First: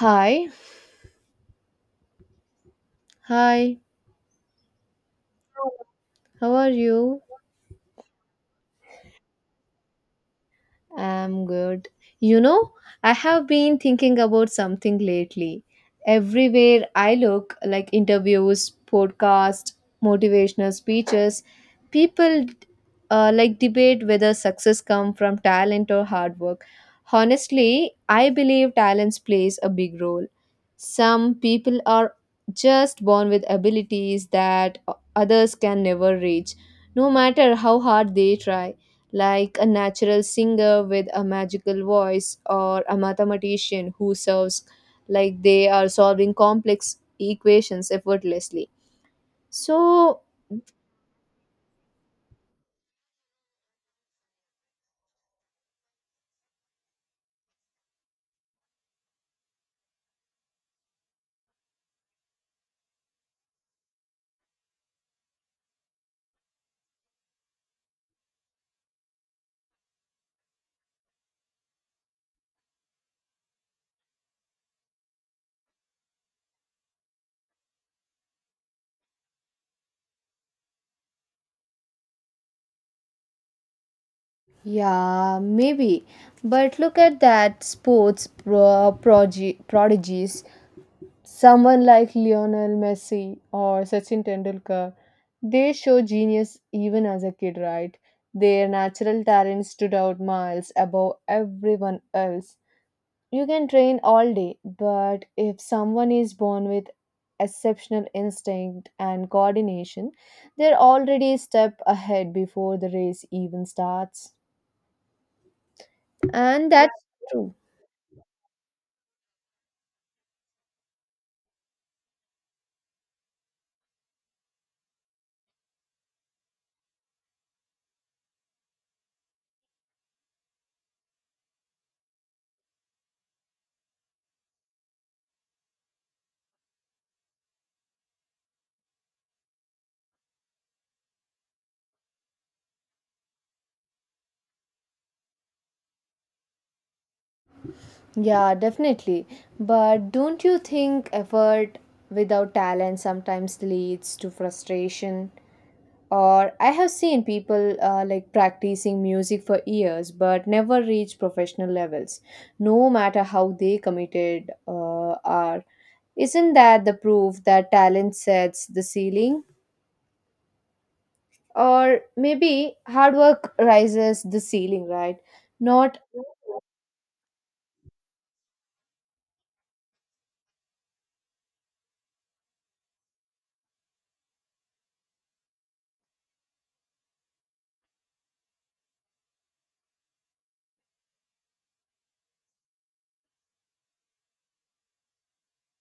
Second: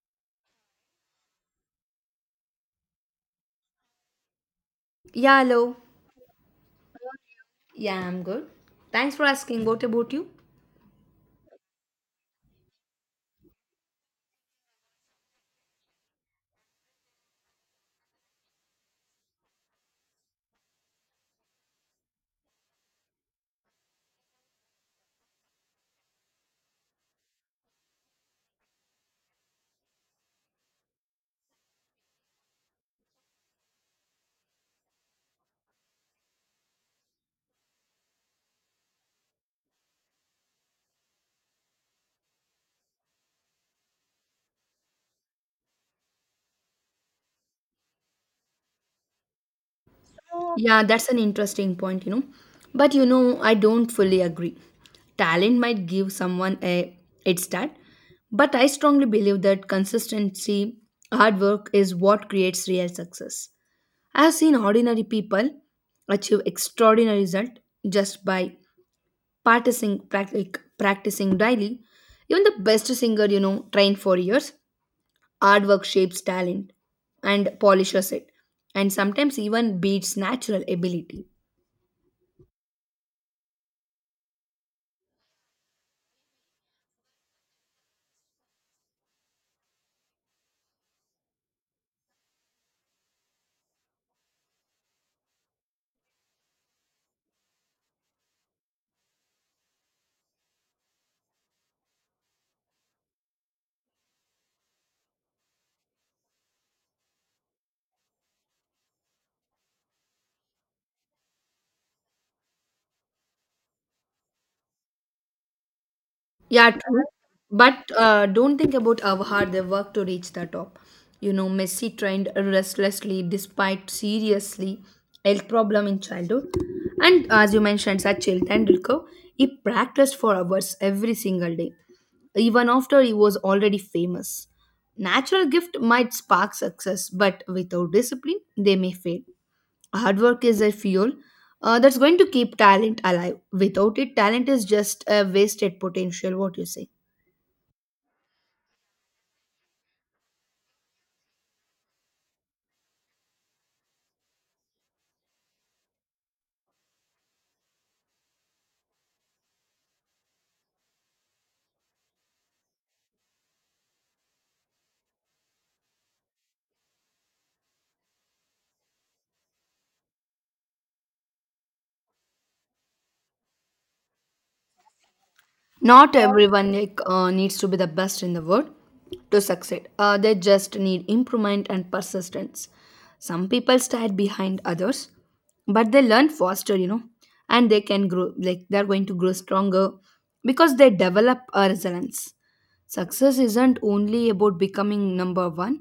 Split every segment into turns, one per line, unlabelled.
Hi, hi,
Yeah, hello.
how are you?
Yeah, I'm good. Thanks for asking. What about you?
I'm good. You know, I have been thinking about something lately. Everywhere I look, like interviews, podcasts, motivational speeches, people like debate whether success come from talent or hard work. Honestly, I believe talents plays a big role. Some people are just born with abilities that others can never reach, no matter how hard they try, like a natural singer with a magical voice or a mathematician who serves like they are solving complex equations effortlessly. So,
Yeah, that's an interesting point. But I don't fully agree. Talent might give someone a head start, but I strongly believe that consistency, hard work is what creates real success. I have seen ordinary people achieve extraordinary result just by practicing daily. Even the best singer, trained for years. Hard work shapes talent and polishes it, and sometimes even beats natural ability.
yeah, maybe. But look at that sports prodigies. Someone like Lionel Messi or Sachin Tendulkar, they show genius even as a kid, right? Their natural talent stood out miles above everyone else. You can train all day, but if someone is born with exceptional instinct and coordination, they're already a step ahead before the race even starts. And
Yeah,
that's
true.
true.
But don't think about how hard they work to reach the top. Messi trained restlessly despite seriously health problem in childhood. And as you mentioned, Sachin Tendulkar, he practiced for hours every single day, even after he was already famous. Natural gift might spark success, but without discipline, they may fail. Hard work is a fuel that's going to keep talent alive. Without it, talent is just a wasted potential. What you say?
Yeah, definitely. But don't you think effort without talent sometimes leads to frustration? Or I have seen people like practicing music for years but never reach professional levels, no matter how they committed are. Isn't that the proof that talent sets the ceiling? Or maybe hard work rises the ceiling, right? Not
Not everyone like needs to be the best in the world to succeed. They just need improvement and persistence. Some people start behind others, but they learn faster. And they can grow, like they're going to grow stronger because they develop a resilience. Success isn't only about becoming number one,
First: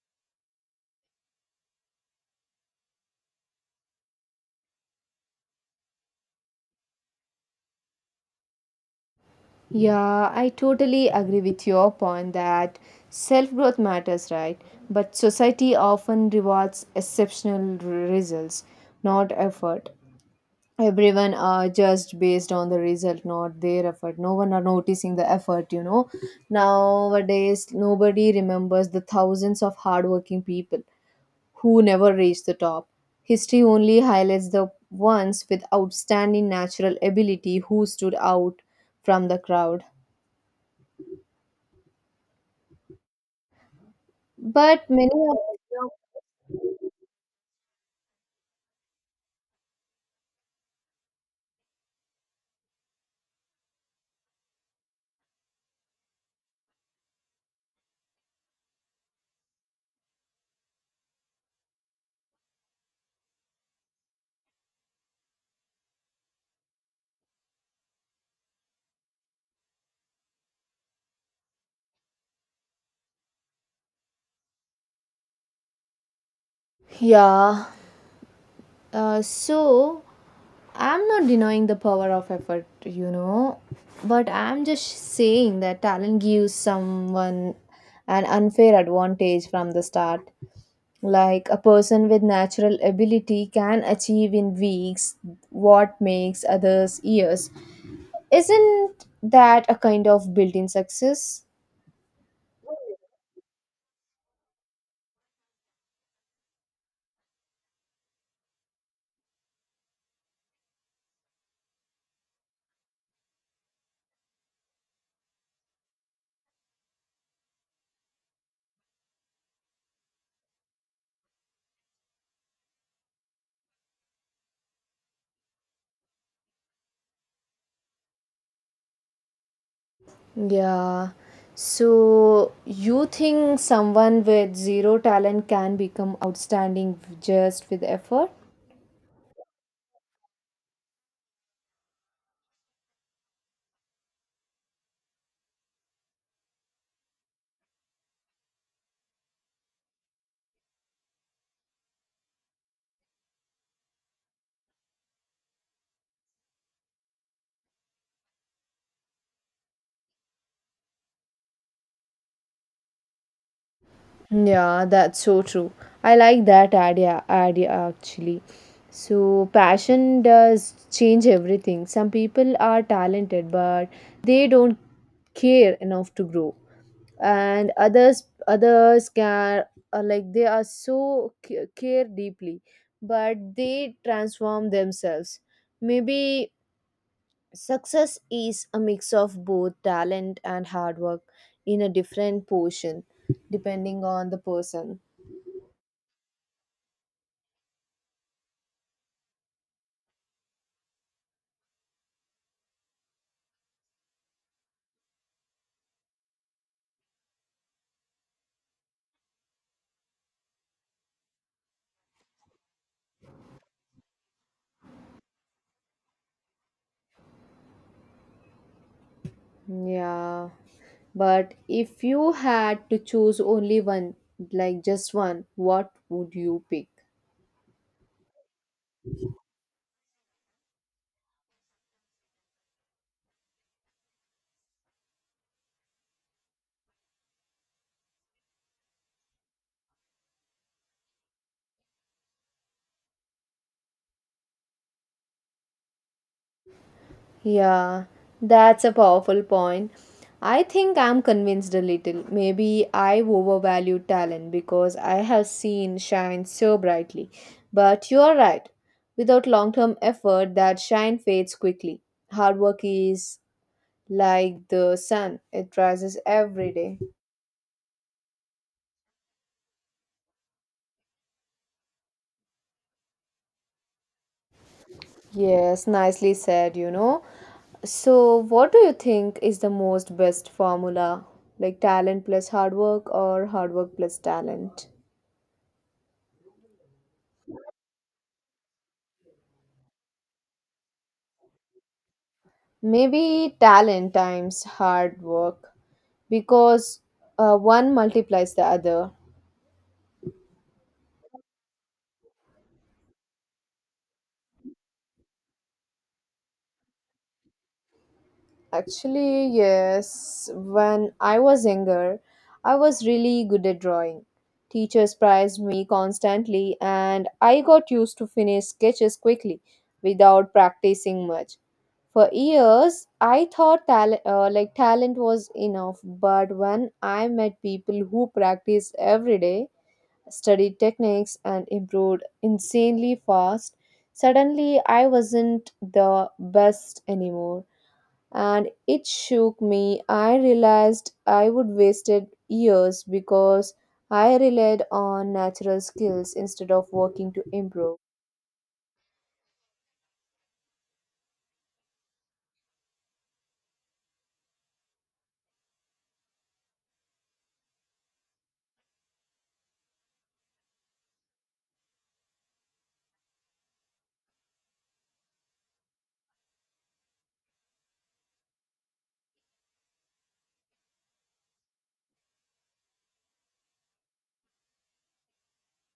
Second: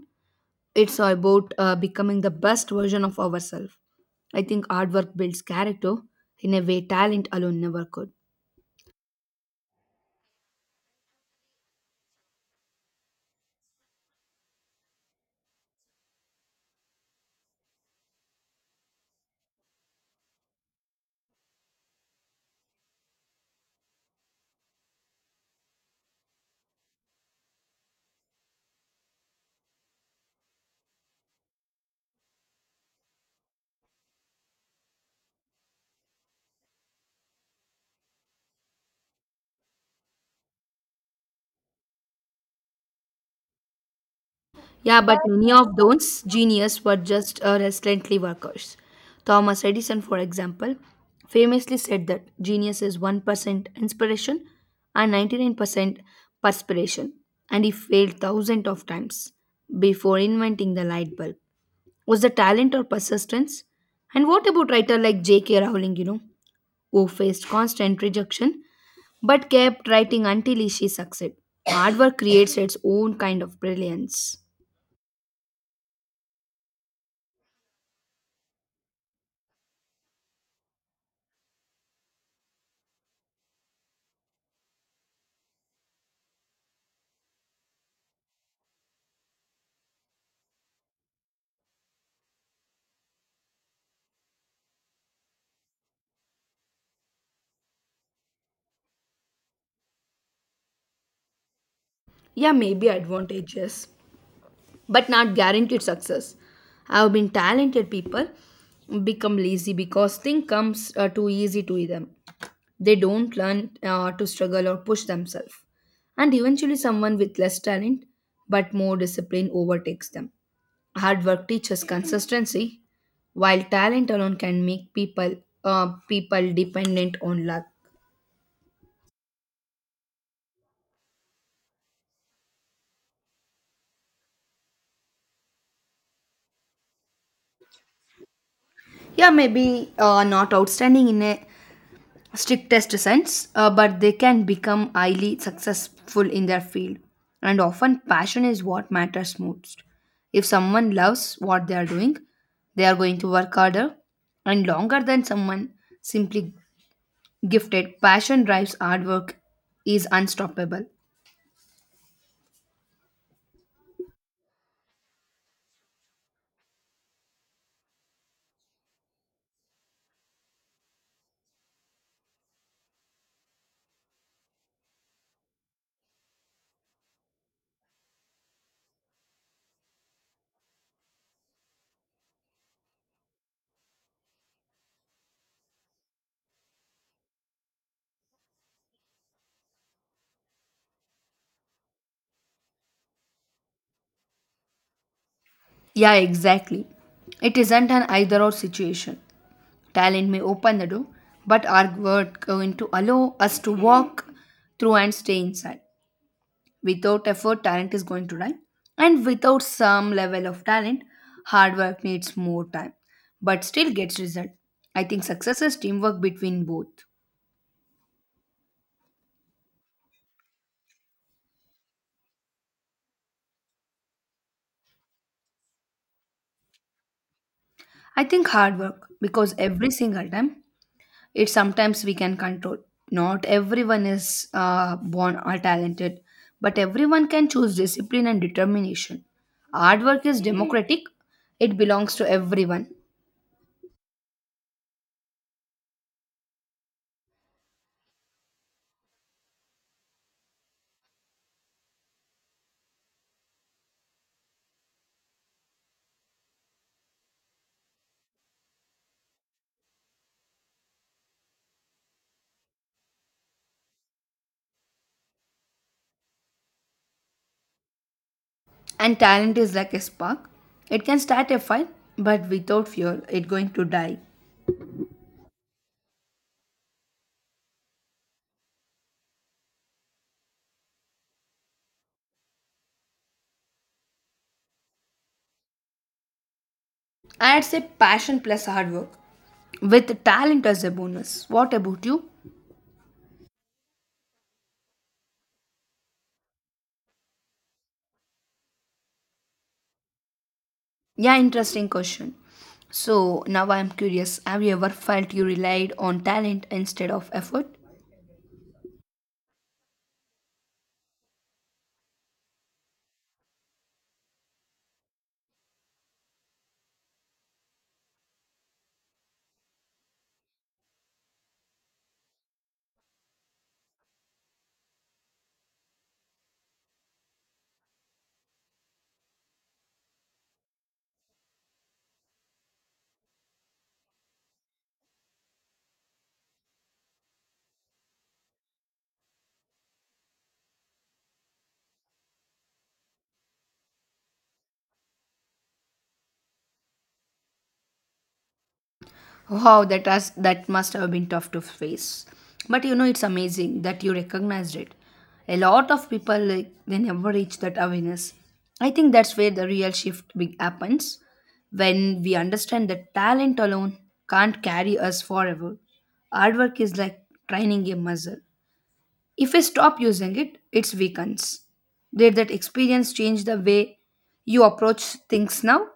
it's about becoming the best version of ourselves. I think hard work builds character in a way talent alone never could.
yeah, I totally agree with your point that self growth matters, right? But society often rewards exceptional results, not effort. Everyone are just based on the result, not their effort. No one are noticing the effort, you know. Nowadays nobody remembers the thousands of hardworking people who never reached the top. History only highlights the ones with outstanding natural ability who stood out from the crowd, but
Yeah,
many
but
of
many of those genius were just relentlessly workers. Thomas Edison, for example, famously said that genius is 1% inspiration and 99% perspiration, and he failed thousands of times before inventing the light bulb. Was the talent or persistence? And what about writer like J.K. Rowling, who faced constant rejection but kept writing until she succeeded? Hard work creates its own kind of brilliance.
yeah So I'm not denying the power of effort, you know, but I'm just saying that talent gives someone an unfair advantage from the start. Like a person with natural ability can achieve in weeks what makes others years. Isn't that a kind of built in success?
Yeah, maybe advantages, but not guaranteed success. I've been talented people become lazy because thing comes too easy to them. They don't learn to struggle or push themselves. And eventually, someone with less talent but more discipline overtakes them. Hard work teaches consistency, while talent alone can make people dependent on luck.
Yeah. So you think someone with zero talent can become outstanding just with effort?
Yeah, maybe not outstanding in a strictest sense, but they can become highly successful in their field. And often, passion is what matters most. If someone loves what they are doing, they are going to work harder and longer than someone simply gifted. Passion drives hard work is unstoppable.
Yeah, that's so true. I like that idea, actually. So, passion does change everything. Some people are talented, but they don't care enough to grow. And others, can are like they are so care deeply, but they transform themselves. Maybe success is a mix of both talent and hard work in a different portion, depending on the person.
Yeah, exactly. It isn't an either or situation. Talent may open the door, but our work going to allow us to walk through and stay inside. Without effort, talent is going to die. And without some level of talent, hard work needs more time, but still gets result. I think success is teamwork between both.
Yeah, but if you had to choose only one, like just one, what would you pick?
I think hard work because every single time it sometimes we can control. Not everyone is born or talented, but everyone can choose discipline and determination. Hard work is democratic, it belongs to everyone.
Yeah, that's a powerful point. I think I'm convinced a little. Maybe I overvalue talent because I have seen shine so brightly. But you're right. Without long term effort, that shine fades quickly. Hard work is like the sun, it rises every day.
And talent is like a spark. It can start a fire, but without fuel, it's going to die.
Yes, nicely said, you know. So, what do you think is the most best formula? Like talent plus hard work or hard work plus talent?
I'd say passion plus hard work with talent as a bonus. What about you?
Maybe talent times hard work because one multiplies the other.
Yeah, interesting question. So now I'm curious, have you ever felt you relied on talent instead of effort?
Actually, yes, when I was younger, I was really good at drawing. Teachers prized me constantly, and I got used to finish sketches quickly without practicing much. For years, I thought talent was enough, but when I met people who practiced every day, studied techniques, and improved insanely fast, suddenly I wasn't the best anymore, and it shook me. I realized I would wasted years because I relied on natural skills instead of working to improve.
Wow, that must have been tough to face. But it's amazing that you recognized it. A lot of people like they never reach that awareness. I think that's where the real shift big happens when we understand that talent alone can't carry us forever. Hard work is like training a muscle. If we stop using it, it weakens. Did that experience change the way you approach things now?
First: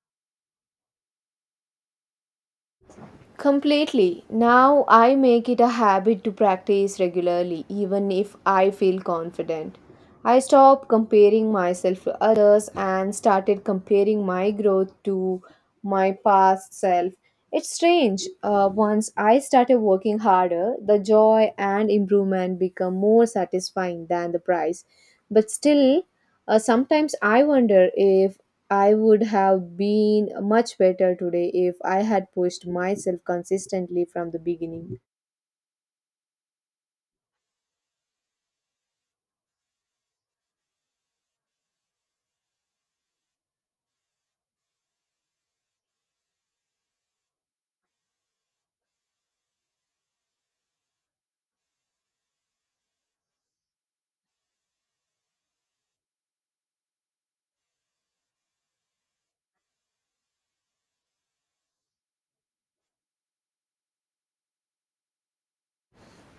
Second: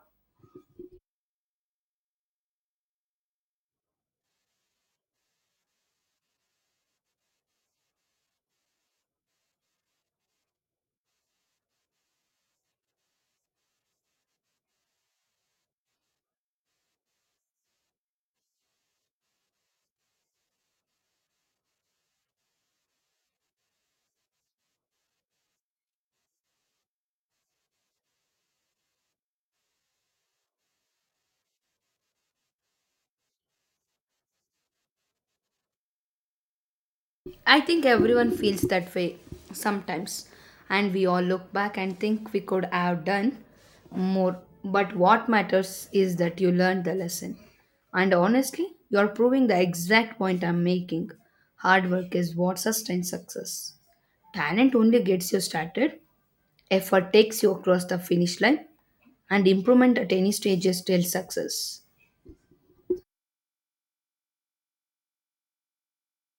Completely. Now I make it a habit to practice regularly, even if I feel confident. I stopped comparing myself to others and started comparing my growth to my past self. It's strange. Once I started working harder, the joy and improvement become more satisfying than the prize. But still, sometimes I wonder if I would have been much better today if I had pushed myself consistently from the beginning.
I think everyone feels that way sometimes, and we all look back and think we could have done more. But what matters is that you learned the lesson. And honestly, you are proving the exact point I'm making. Hard work is what sustains success. Talent only gets you started, effort takes you across the finish line, and improvement at any stage is still success.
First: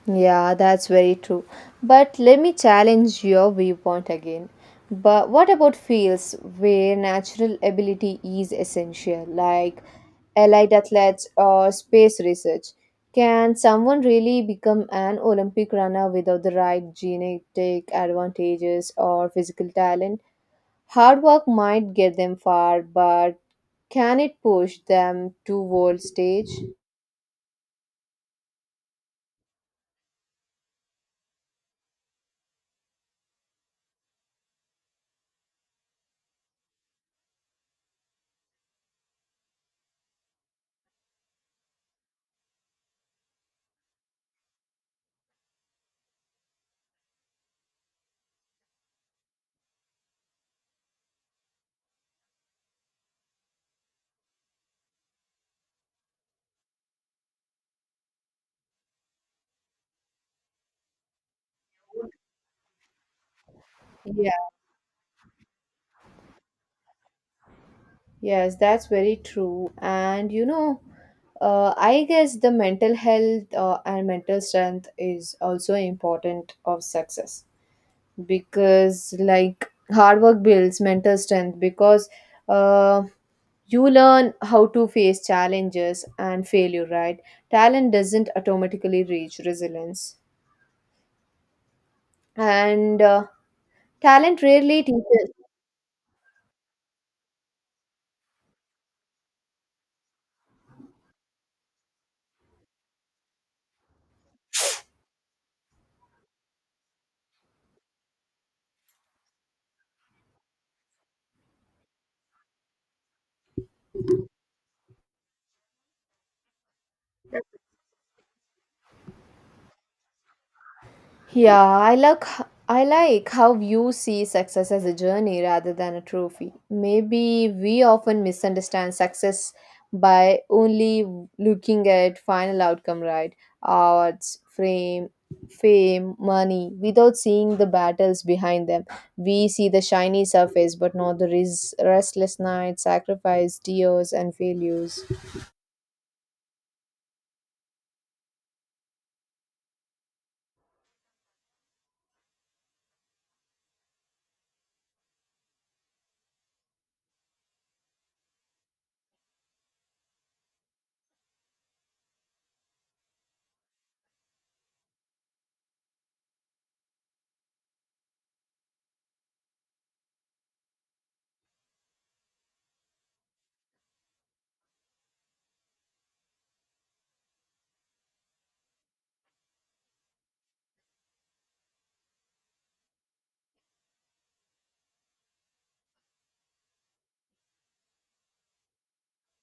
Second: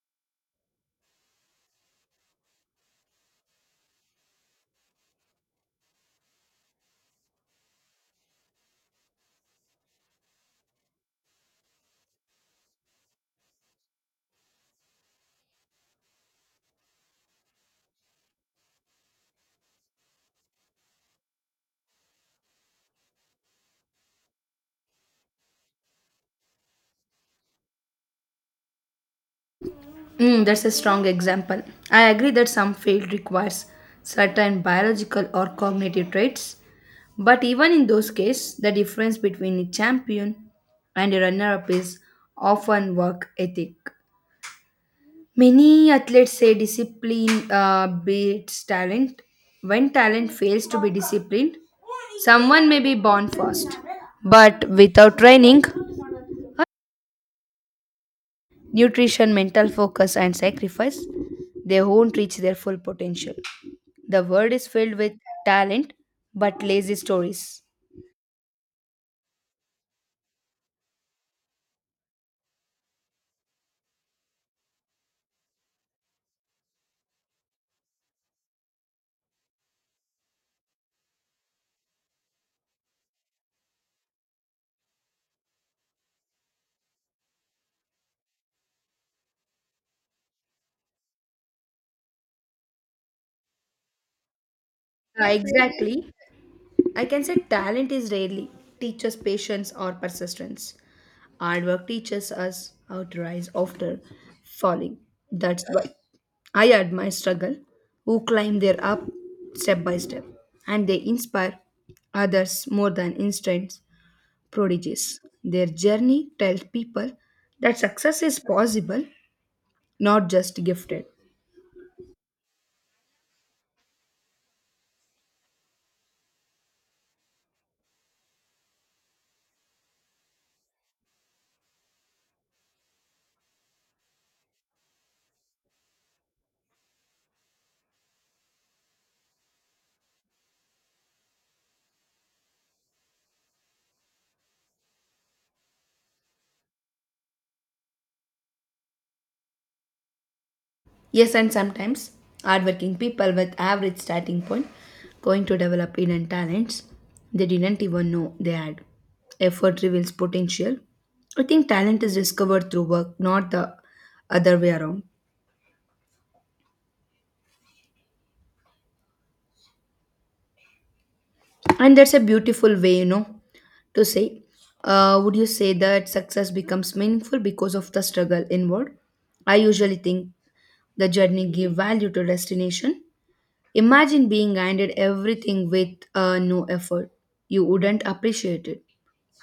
Yeah, that's very true. But let me challenge your viewpoint again. But what about fields where natural ability is essential, like allied athletes or space research? Can someone really become an Olympic runner without the right genetic advantages or physical talent? Hard work might get them far, but can it push them to world stage?
Mm, that's a strong example. I agree that some field requires certain biological or cognitive traits, but even in those cases, the difference between a champion and a runner-up is often work ethic. Many athletes say discipline beats talent. When talent fails to be disciplined, someone may be born first, but without training, nutrition, mental focus, and sacrifice, they won't reach their full potential. The
Yeah,
world is filled with talent but lazy stories.
yes, that's very true. And you know, I guess the mental health and mental strength is also important of success because like hard work builds mental strength because uh, you learn how to face challenges and failure, right? Talent doesn't automatically reach resilience. And talent rarely
Yeah,
teaches.
exactly. I can say talent is rarely teaches patience or persistence. Hard work teaches us how to rise after falling. That's why I admire struggle who climb their up step by step and they inspire others more than instant prodigies. Their journey tells people that success is possible, not just gifted.
Yeah, I like I like how you see success as a journey rather than a trophy. Maybe we often misunderstand success by only looking at final outcome, right? Awards, fame, money, without seeing the battles behind them. We see the shiny surface, but not the restless nights, sacrifice, tears, and failures.
Yes, and sometimes hardworking people with average starting point going to develop hidden talents they didn't even know they had. Effort reveals potential. I think talent is discovered through work, not the other way around. And that's a beautiful way, to say. Would you say that success becomes meaningful because of the struggle inward? I usually think the journey gave value to destination. Imagine being handed everything with no effort. You wouldn't appreciate it.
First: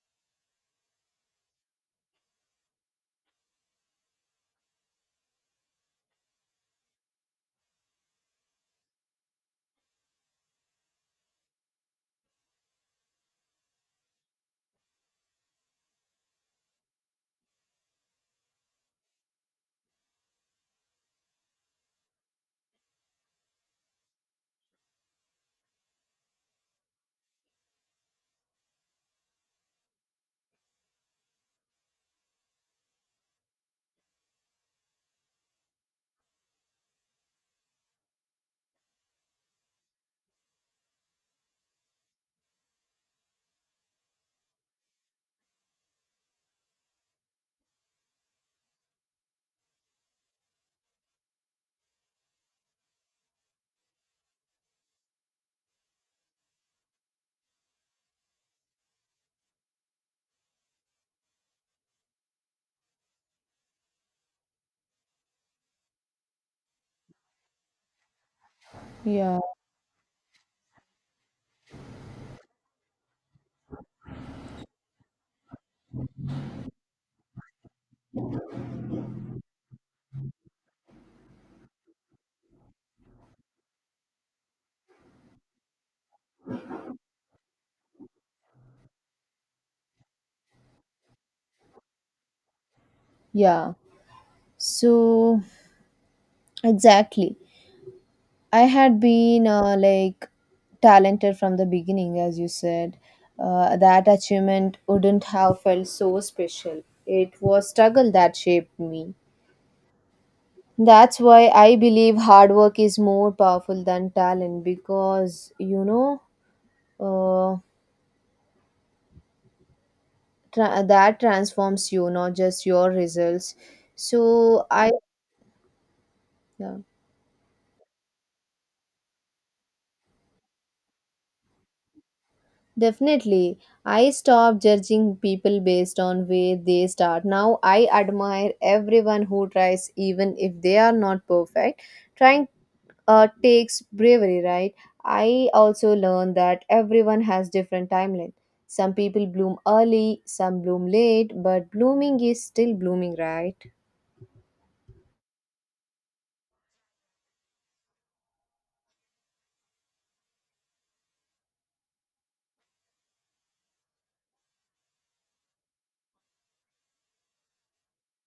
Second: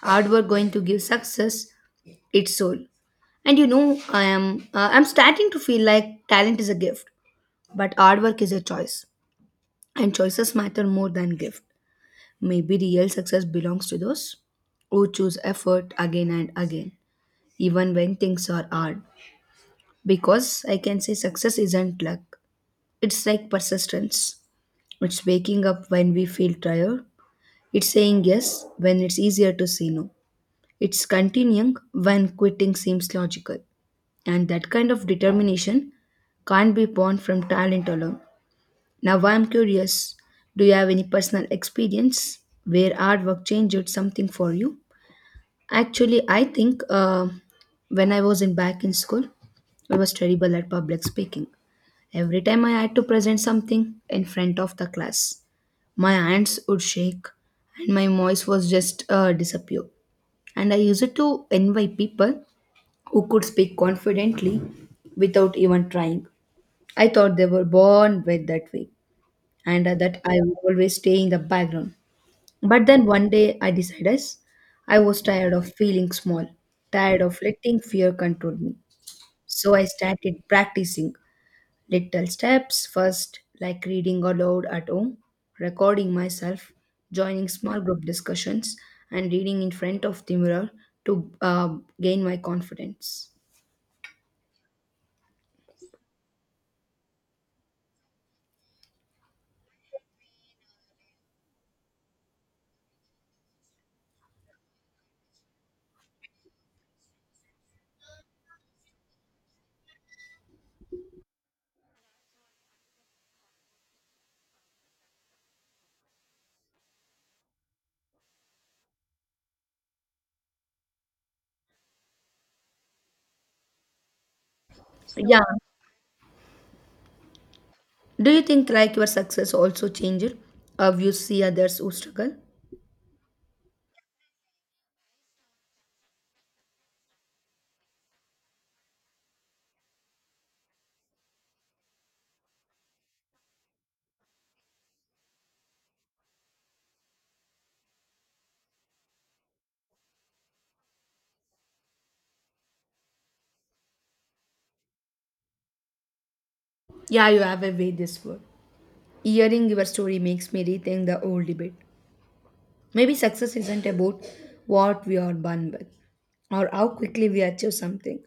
Hard work going to give success its soul. And I'm starting to feel like talent is a gift, but hard work is a choice, and choices matter more than gift. Maybe real success belongs to those who choose effort again and again, even when things are hard. Because I can say success isn't luck; it's like persistence. It's waking up when we feel tired. It's saying yes when it's easier to say no. It's continuing when quitting seems logical. And that kind of determination can't be born from talent alone. Now, I'm curious, do you have any personal experience where artwork changed something for you? Actually, I think when I was in back in school, I was terrible at public speaking. Every time I had to present something in front of the class, my hands would shake and my voice was just disappear. And I used it to envy people who could speak confidently without even trying. I thought they were born with that way.
Yeah,
And that I would always stay in the background. But then one day I decided I was tired of feeling small, tired of letting fear control me, so I started practicing. Little steps first, like reading aloud at home, recording myself, joining small group discussions, and reading in front of the mirror to gain my confidence.
yeah. So exactly. I had been like talented from the beginning, as you said. That achievement wouldn't have felt so special. It was struggle that shaped me. That's why I believe hard work is more powerful than talent because you know, uh, that transforms you, not just your results. So I
Yeah.
yeah.
Do you think like your success also changes how you see others who struggle?
Definitely. I stopped judging people based on where they start. Now I admire everyone who tries even if they are not perfect. Trying takes bravery, right? I also learned that everyone has different timeline. Some people bloom early, some bloom late, but blooming is still blooming, right?
Yeah, you have a way this word. Hearing your story makes me rethink the old debate. Maybe success isn't about what we are born with or how quickly we achieve something.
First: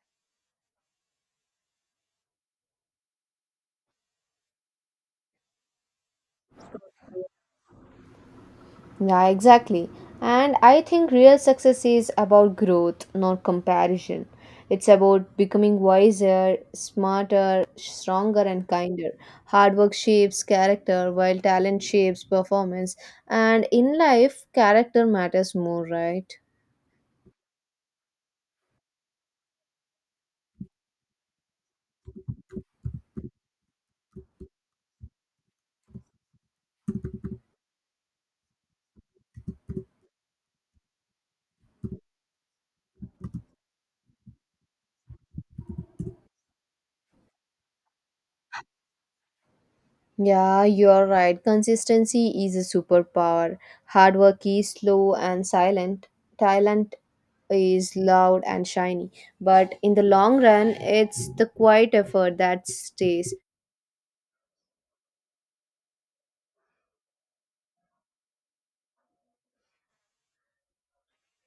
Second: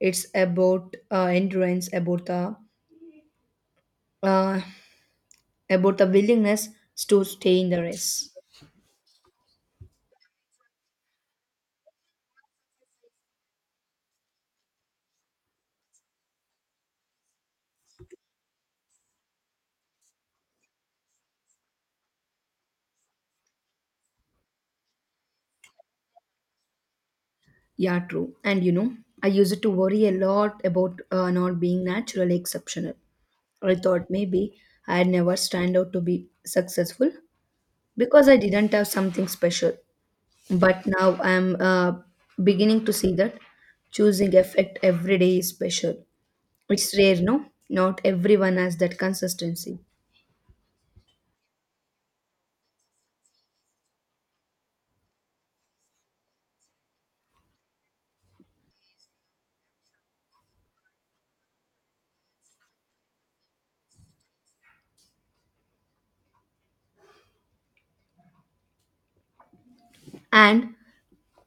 It's about endurance, uh, about the willingness to stay in the race.
Yeah, exactly. And I think real success is about growth, not comparison. It's about becoming wiser, smarter, stronger, and kinder. Hard work shapes character, while talent shapes performance. And in life, character matters more, right?
Yeah, true. And I used to worry a lot about not being naturally exceptional. I thought maybe I'd never stand out to be successful because I didn't have something special. But now I'm beginning to see that choosing effect every day is special. It's rare, no? Not everyone has that consistency.
Yeah, you're right. Consistency is a superpower. Hard work is slow and silent. Talent is loud and shiny. But in the long run, it's the quiet effort that stays.
And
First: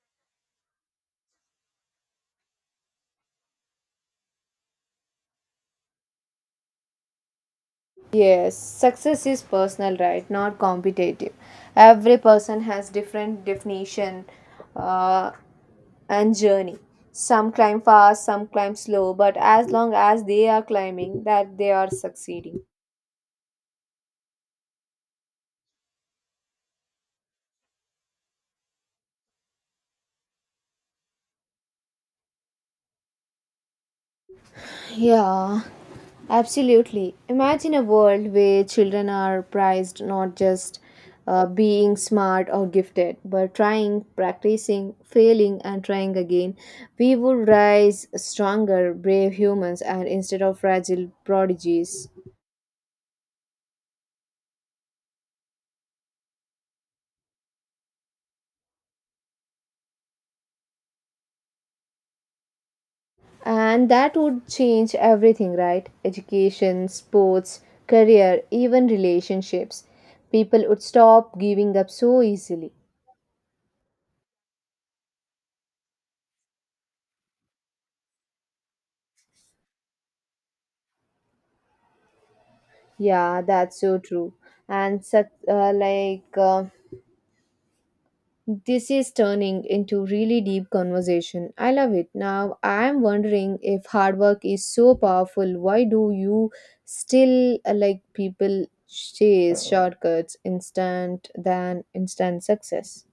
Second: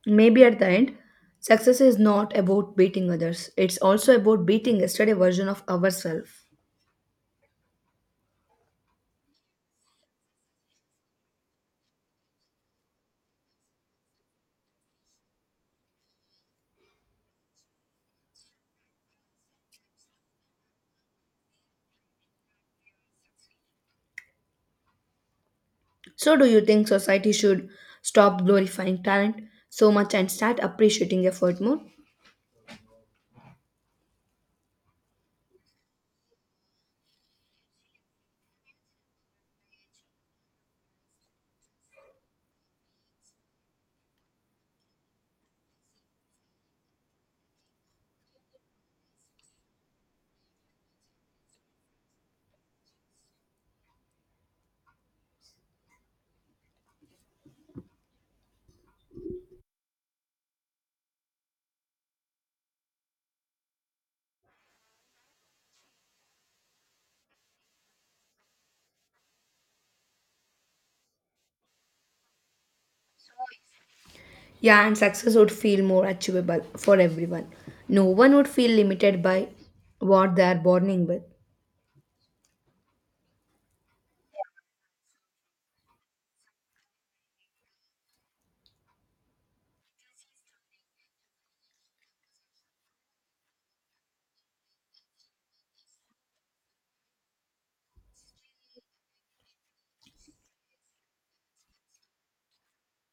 maybe at the end, success is not about beating others, it's also about beating yesterday version of ourselves.
Yes, success is personal, right? Not competitive. Every person has different definition uh, and journey. Some climb fast, some climb slow, but as long as they are climbing, that they are succeeding.
So do you think society should stop glorifying talent so much and start appreciating effort more?
Yeah, absolutely. Imagine a world where children are prized not just being smart or gifted, but trying, practicing, failing, and trying again. We would rise stronger, brave humans, and instead of fragile prodigies. And that would change everything, right? Education, sports, career, even relationships. People would stop giving up so easily.
Yeah, and success would feel more achievable for everyone. No one would feel limited by what they are born in with.
Yeah, that's so true. And such this is turning into really deep conversation. I love it. Now I'm wondering if hard work is so powerful, why do you still like people chase shortcuts instant than instant success?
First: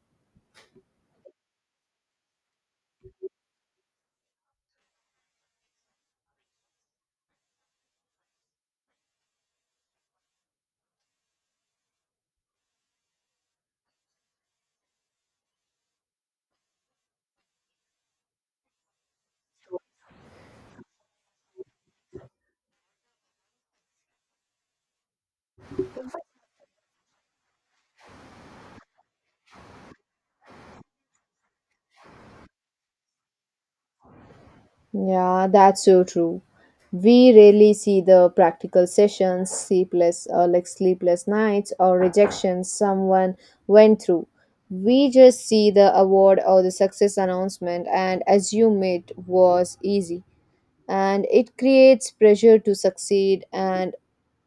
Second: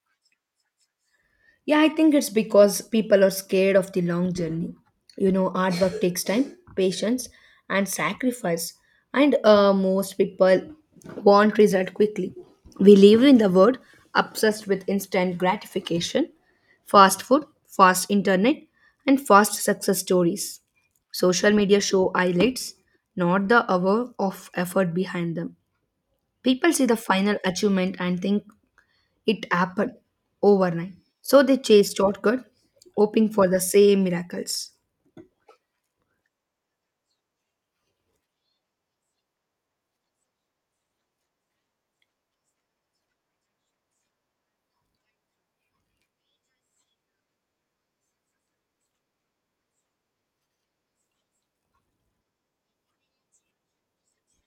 Yeah, I think it's because people are scared of the long journey. Hard work takes time, patience, and sacrifice. And most people want result quickly. We live in the world obsessed with instant gratification, fast food, fast internet, and fast success stories. Social media show highlights, not the hour of effort behind them. People see the final achievement and think it happened overnight. So they chased shortcut, hoping for the same miracles.
Yeah, that's so true. We rarely see the practical sessions, sleepless or like sleepless nights or rejections someone went through. We just see the award or the success announcement and assume it was easy, and it creates pressure to succeed and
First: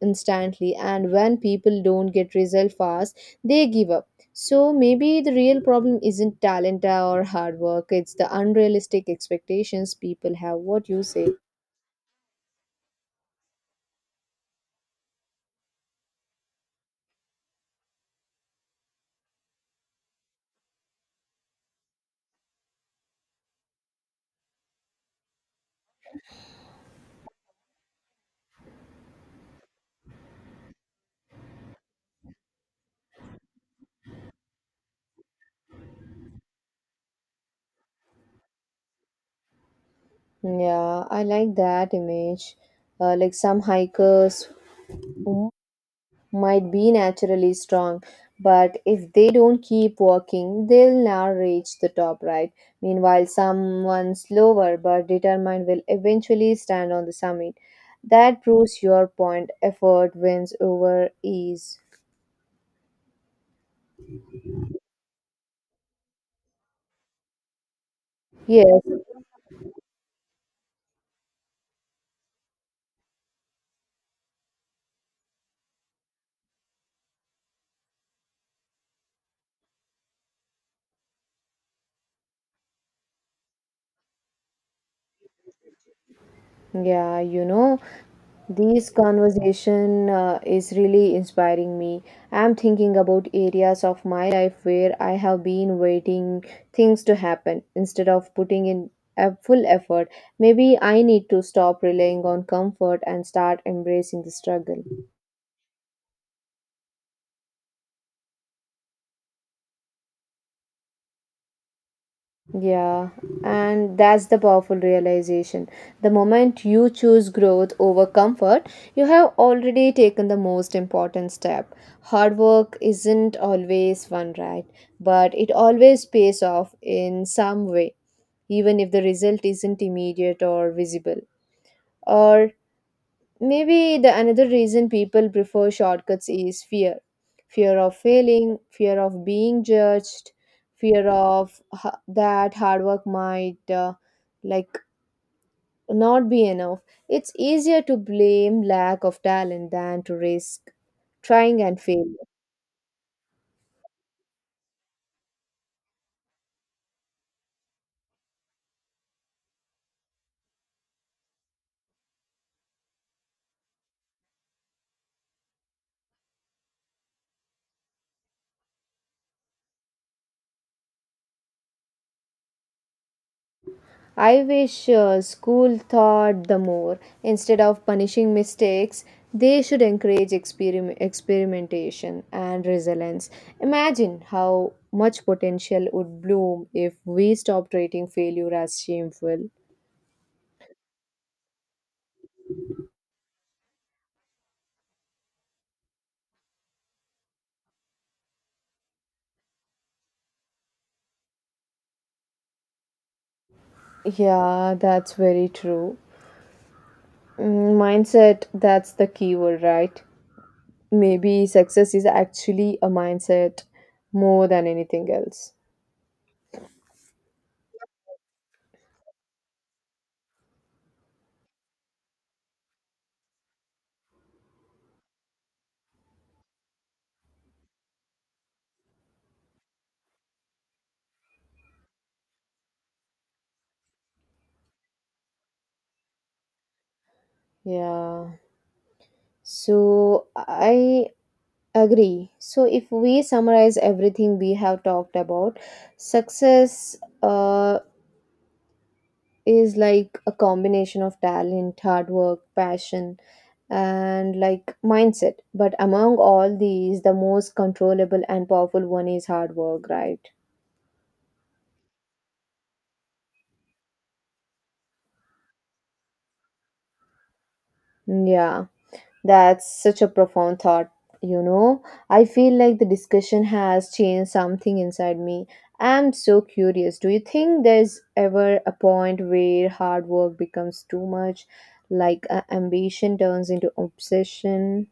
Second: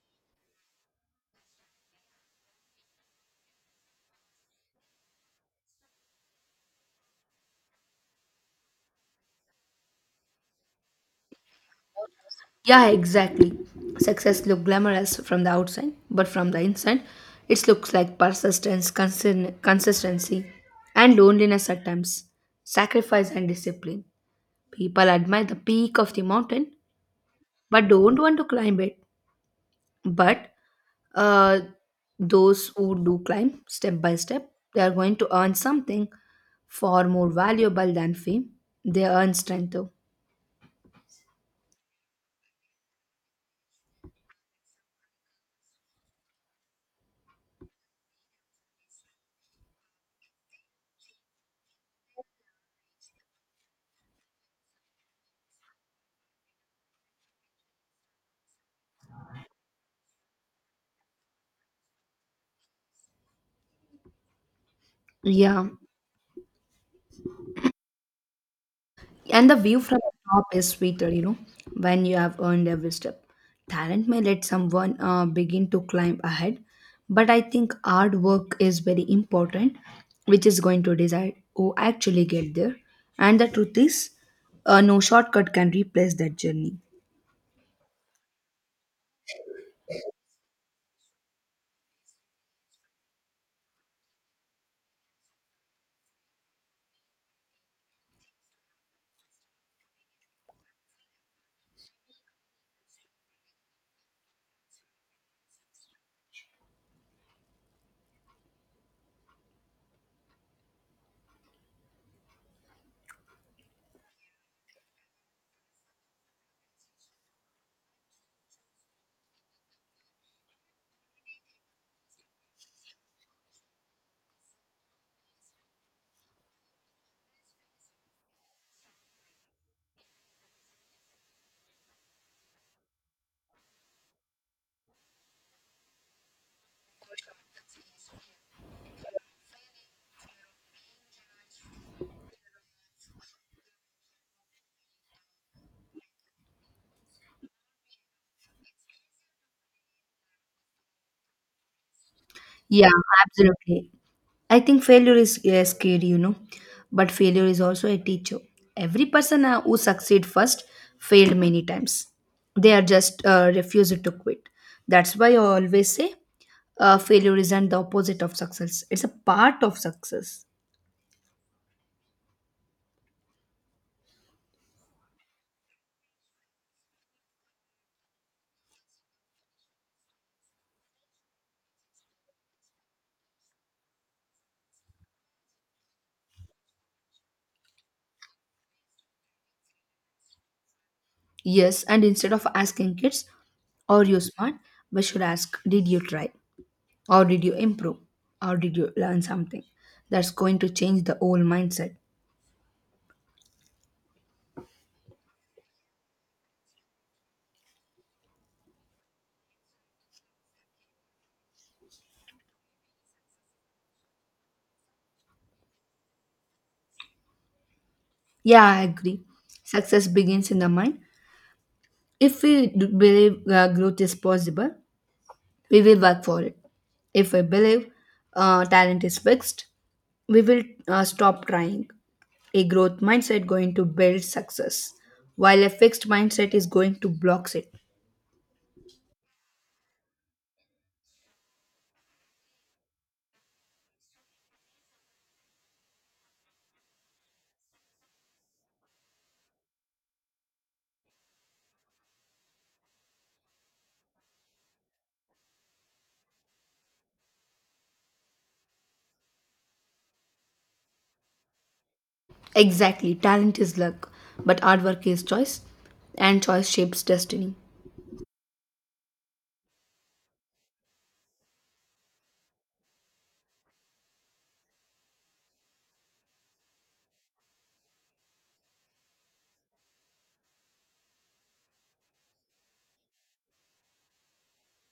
instantly. And when people don't get result fast, they give up. So maybe the real problem isn't talent or hard work, it's the unrealistic expectations people have. What you say?
Yeah, exactly. Success looks glamorous from the outside, but from the inside, it looks like persistence, consistency, and loneliness at times, sacrifice and discipline. People admire the peak of the mountain, but don't want to climb it. But uh, those who do climb step by step, they are going to earn something far more valuable than fame. They earn strength though.
Yeah, I like that image. Like some hikers who might be naturally strong, but if they don't keep working, they'll never reach the top, right? Meanwhile, someone slower but determined will eventually stand on the summit. That proves your point effort wins over ease.
Yeah,
Yes,
and the view from the top is sweeter when you have earned every step. Talent may let someone begin to climb ahead, but I think hard work is very important, which is going to decide who actually get there. And the truth is, no shortcut can replace that journey.
yeah, you know, this conversation is really inspiring me. I'm thinking about areas of my life where I have been waiting things to happen instead of putting in a full effort. Maybe I need to stop relying on comfort and start embracing the struggle. Yeah, and that's the powerful realization. The moment you choose growth over comfort, you have already taken the most important step. Hard work isn't always fun, right? But it always pays off in some way, even if the result isn't immediate or visible. Or maybe the another reason people prefer shortcuts is fear. Fear of failing, fear of being judged, fear of that hard work might like not be enough. It's easier to blame lack of talent than to risk trying and failing.
Yeah, absolutely. I think failure is scary, but failure is also a teacher. Every person who succeed first failed many times. They are just refusing to quit. That's why I always say failure isn't the opposite of success. It's a part of success.
I wish school thought the more. Instead of punishing mistakes, they should encourage experimentation and resilience. Imagine how much potential would bloom if we stopped treating failure as shameful.
Yes, and instead of asking kids, are you smart? We should ask, did you try? Or did you improve? Or did you learn something? That's going to change the whole mindset.
Yeah, that's very true. Mm, mindset, that's the key word, right? Maybe success is actually a mindset more than anything else.
Yeah, I agree. Success begins in the mind. If we do believe growth is possible, we will work for it. If we believe talent is fixed, we will stop trying. A growth mindset going to build success, while a fixed mindset is going to block it.
Yeah. So I agree. So, if we summarize everything we have talked about, success uh, is like a combination of talent, hard work, passion, and like mindset. But among all these, the most controllable and powerful one is hard work, right?
Exactly, talent is luck, but hard work is choice, and choice shapes destiny.
Yeah. That's such a profound thought, you know. I feel like the discussion has changed something inside me. I'm so curious. Do you think there's ever a point where hard work becomes too much, like ambition turns into obsession?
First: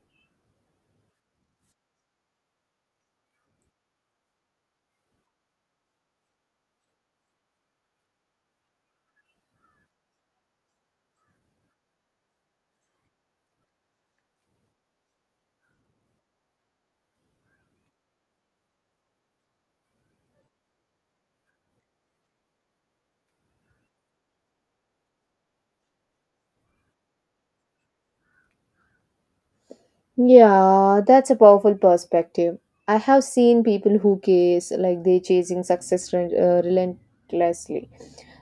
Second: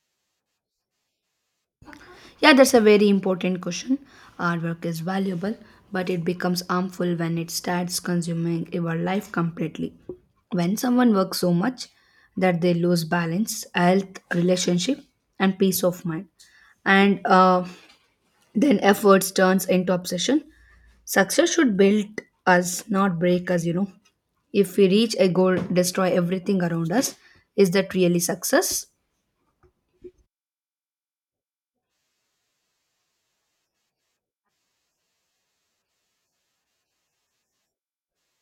Yeah, that's a very important question. Artwork is valuable, but it becomes harmful when it starts consuming your life completely. When someone works so much that they lose balance, health, relationship, and peace of mind, and then efforts turns into obsession. Success should build us, not break us. If we reach a goal, destroy everything around us. Is that really success?
Yeah, that's a powerful perspective. I have seen people who case like they're chasing success relentlessly.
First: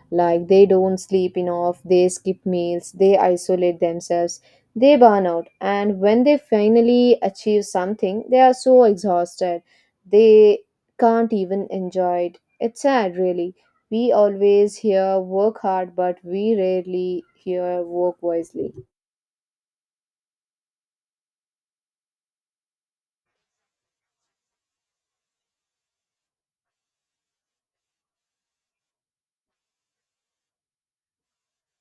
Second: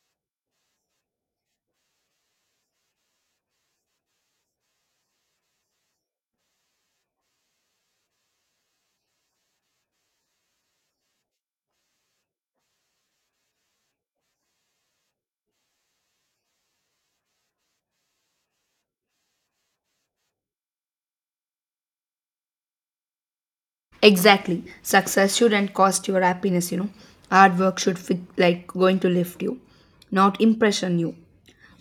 Like they don't sleep enough, they skip meals, they isolate themselves, they burn out. And when they finally achieve something, they are so exhausted. They can't even enjoy it. It's sad, really. We always hear work hard, but we rarely hear work wisely.
Exactly. Success shouldn't cost your happiness. Hard work should fit, like going to lift you, not impression you.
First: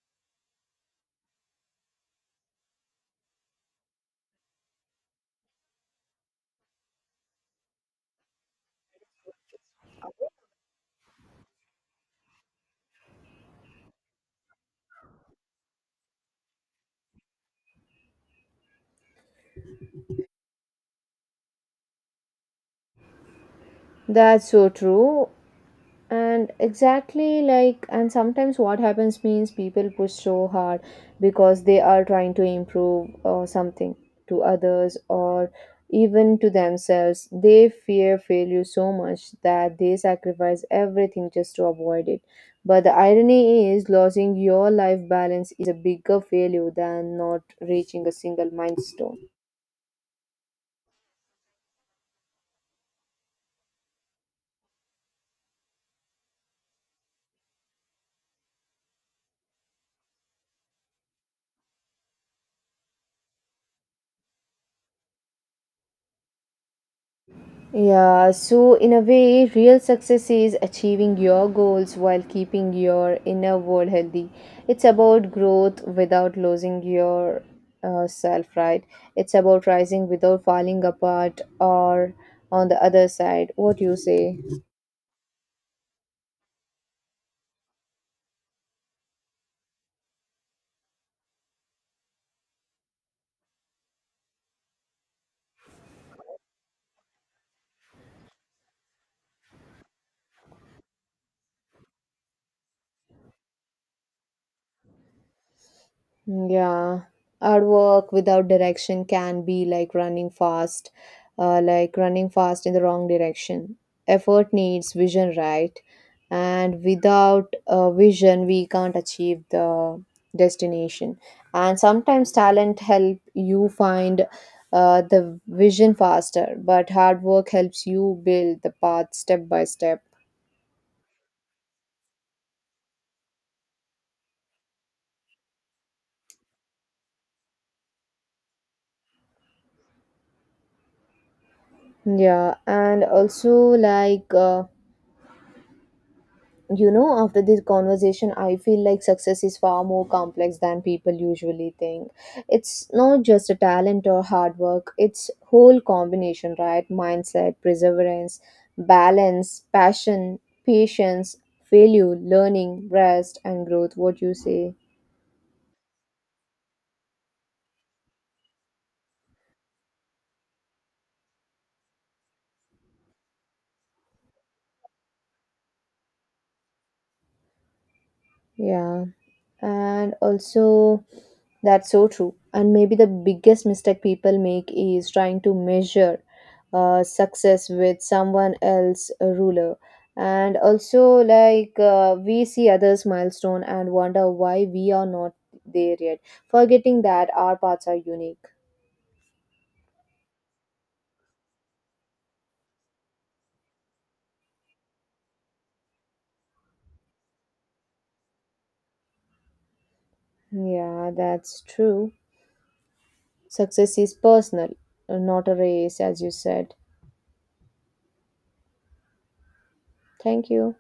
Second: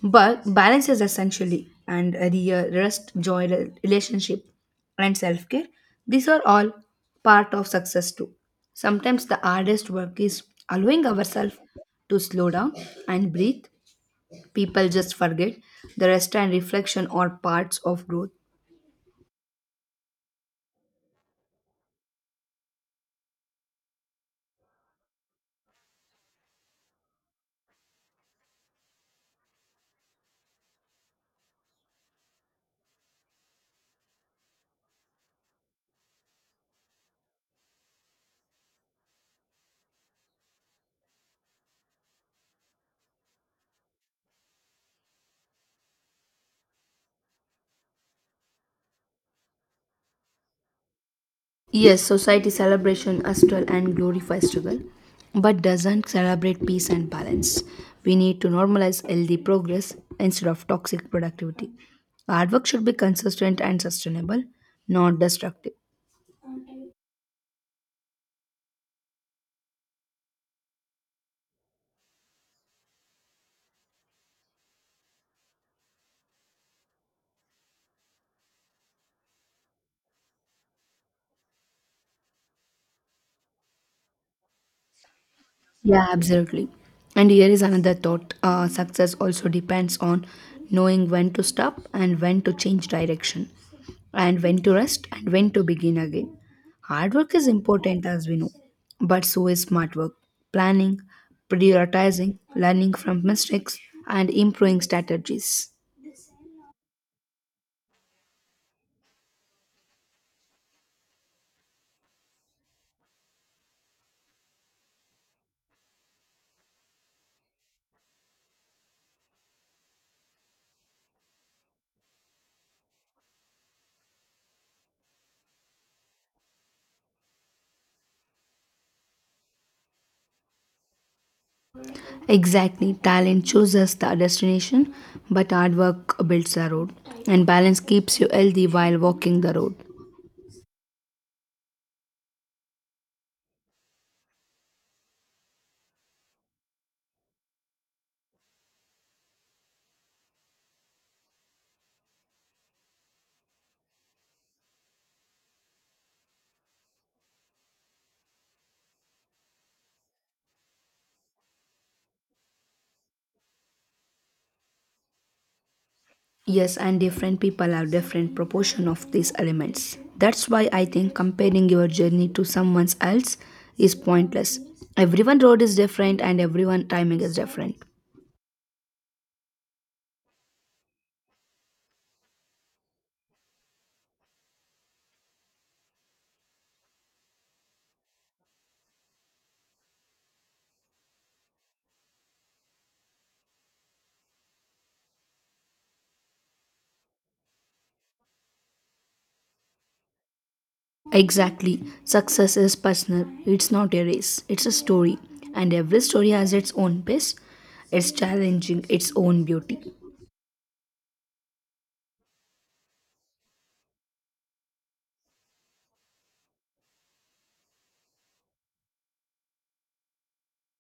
But balance is essentially and a real rest, joy, relationship, and self care. These are all part of success too. Sometimes the hardest work is allowing ourselves to slow down and breathe. People just forget the rest and reflection are parts of growth.
That's so true. And exactly like, and sometimes what happens means people push so hard because they are trying to improve or something to others or even to themselves. They fear failure so much that they sacrifice everything just to avoid it. But the irony is losing your life balance is a bigger failure than not reaching a single milestone.
Yes, society celebration astral and glorify struggle, but doesn't celebrate peace and balance. We need to normalize healthy progress instead of toxic productivity. Our work should be consistent and sustainable, not destructive.
Yeah, so in a way, real success is achieving your goals while keeping your inner world healthy. It's about growth without losing your self, right? It's about rising without falling apart or on the other side. What do you say?
Yeah, absolutely. And here is another thought, success also depends on knowing when to stop and when to change direction, and when to rest and when to begin again. Hard work is important, as we know, but so is smart work. Planning, prioritizing, learning from mistakes, and improving strategies.
Yeah, our work without direction can be like running fast in the wrong direction. Effort needs vision, right? And without vision, we can't achieve the destination. And sometimes talent help you find the vision faster, but hard work helps you build the path step by step.
Exactly, talent chooses the destination, but hard work builds the road, and balance keeps you healthy while walking the road.
Yeah, and also like. You know, after this conversation, I feel like success is far more complex than people usually think. It's not just a talent or hard work, it's whole combination, right? Mindset, perseverance, balance, passion, patience, failure, learning, rest, and growth. What you say?
Yes, and different people have different proportion of these elements. That's why I think comparing your journey to someone else is pointless. Everyone road is different and everyone timing is different.
Yeah. And also that's so true. And maybe the biggest mistake people make is trying to measure success with someone else's ruler. And also like, we see others milestone and wonder why we are not there yet, forgetting that our paths are unique.
Exactly. Success is personal. It's not a race. It's a story. And every story has its own pace, its challenging, its own beauty.
Yeah, that's true. Success is personal, not a race, as you said. Thank you.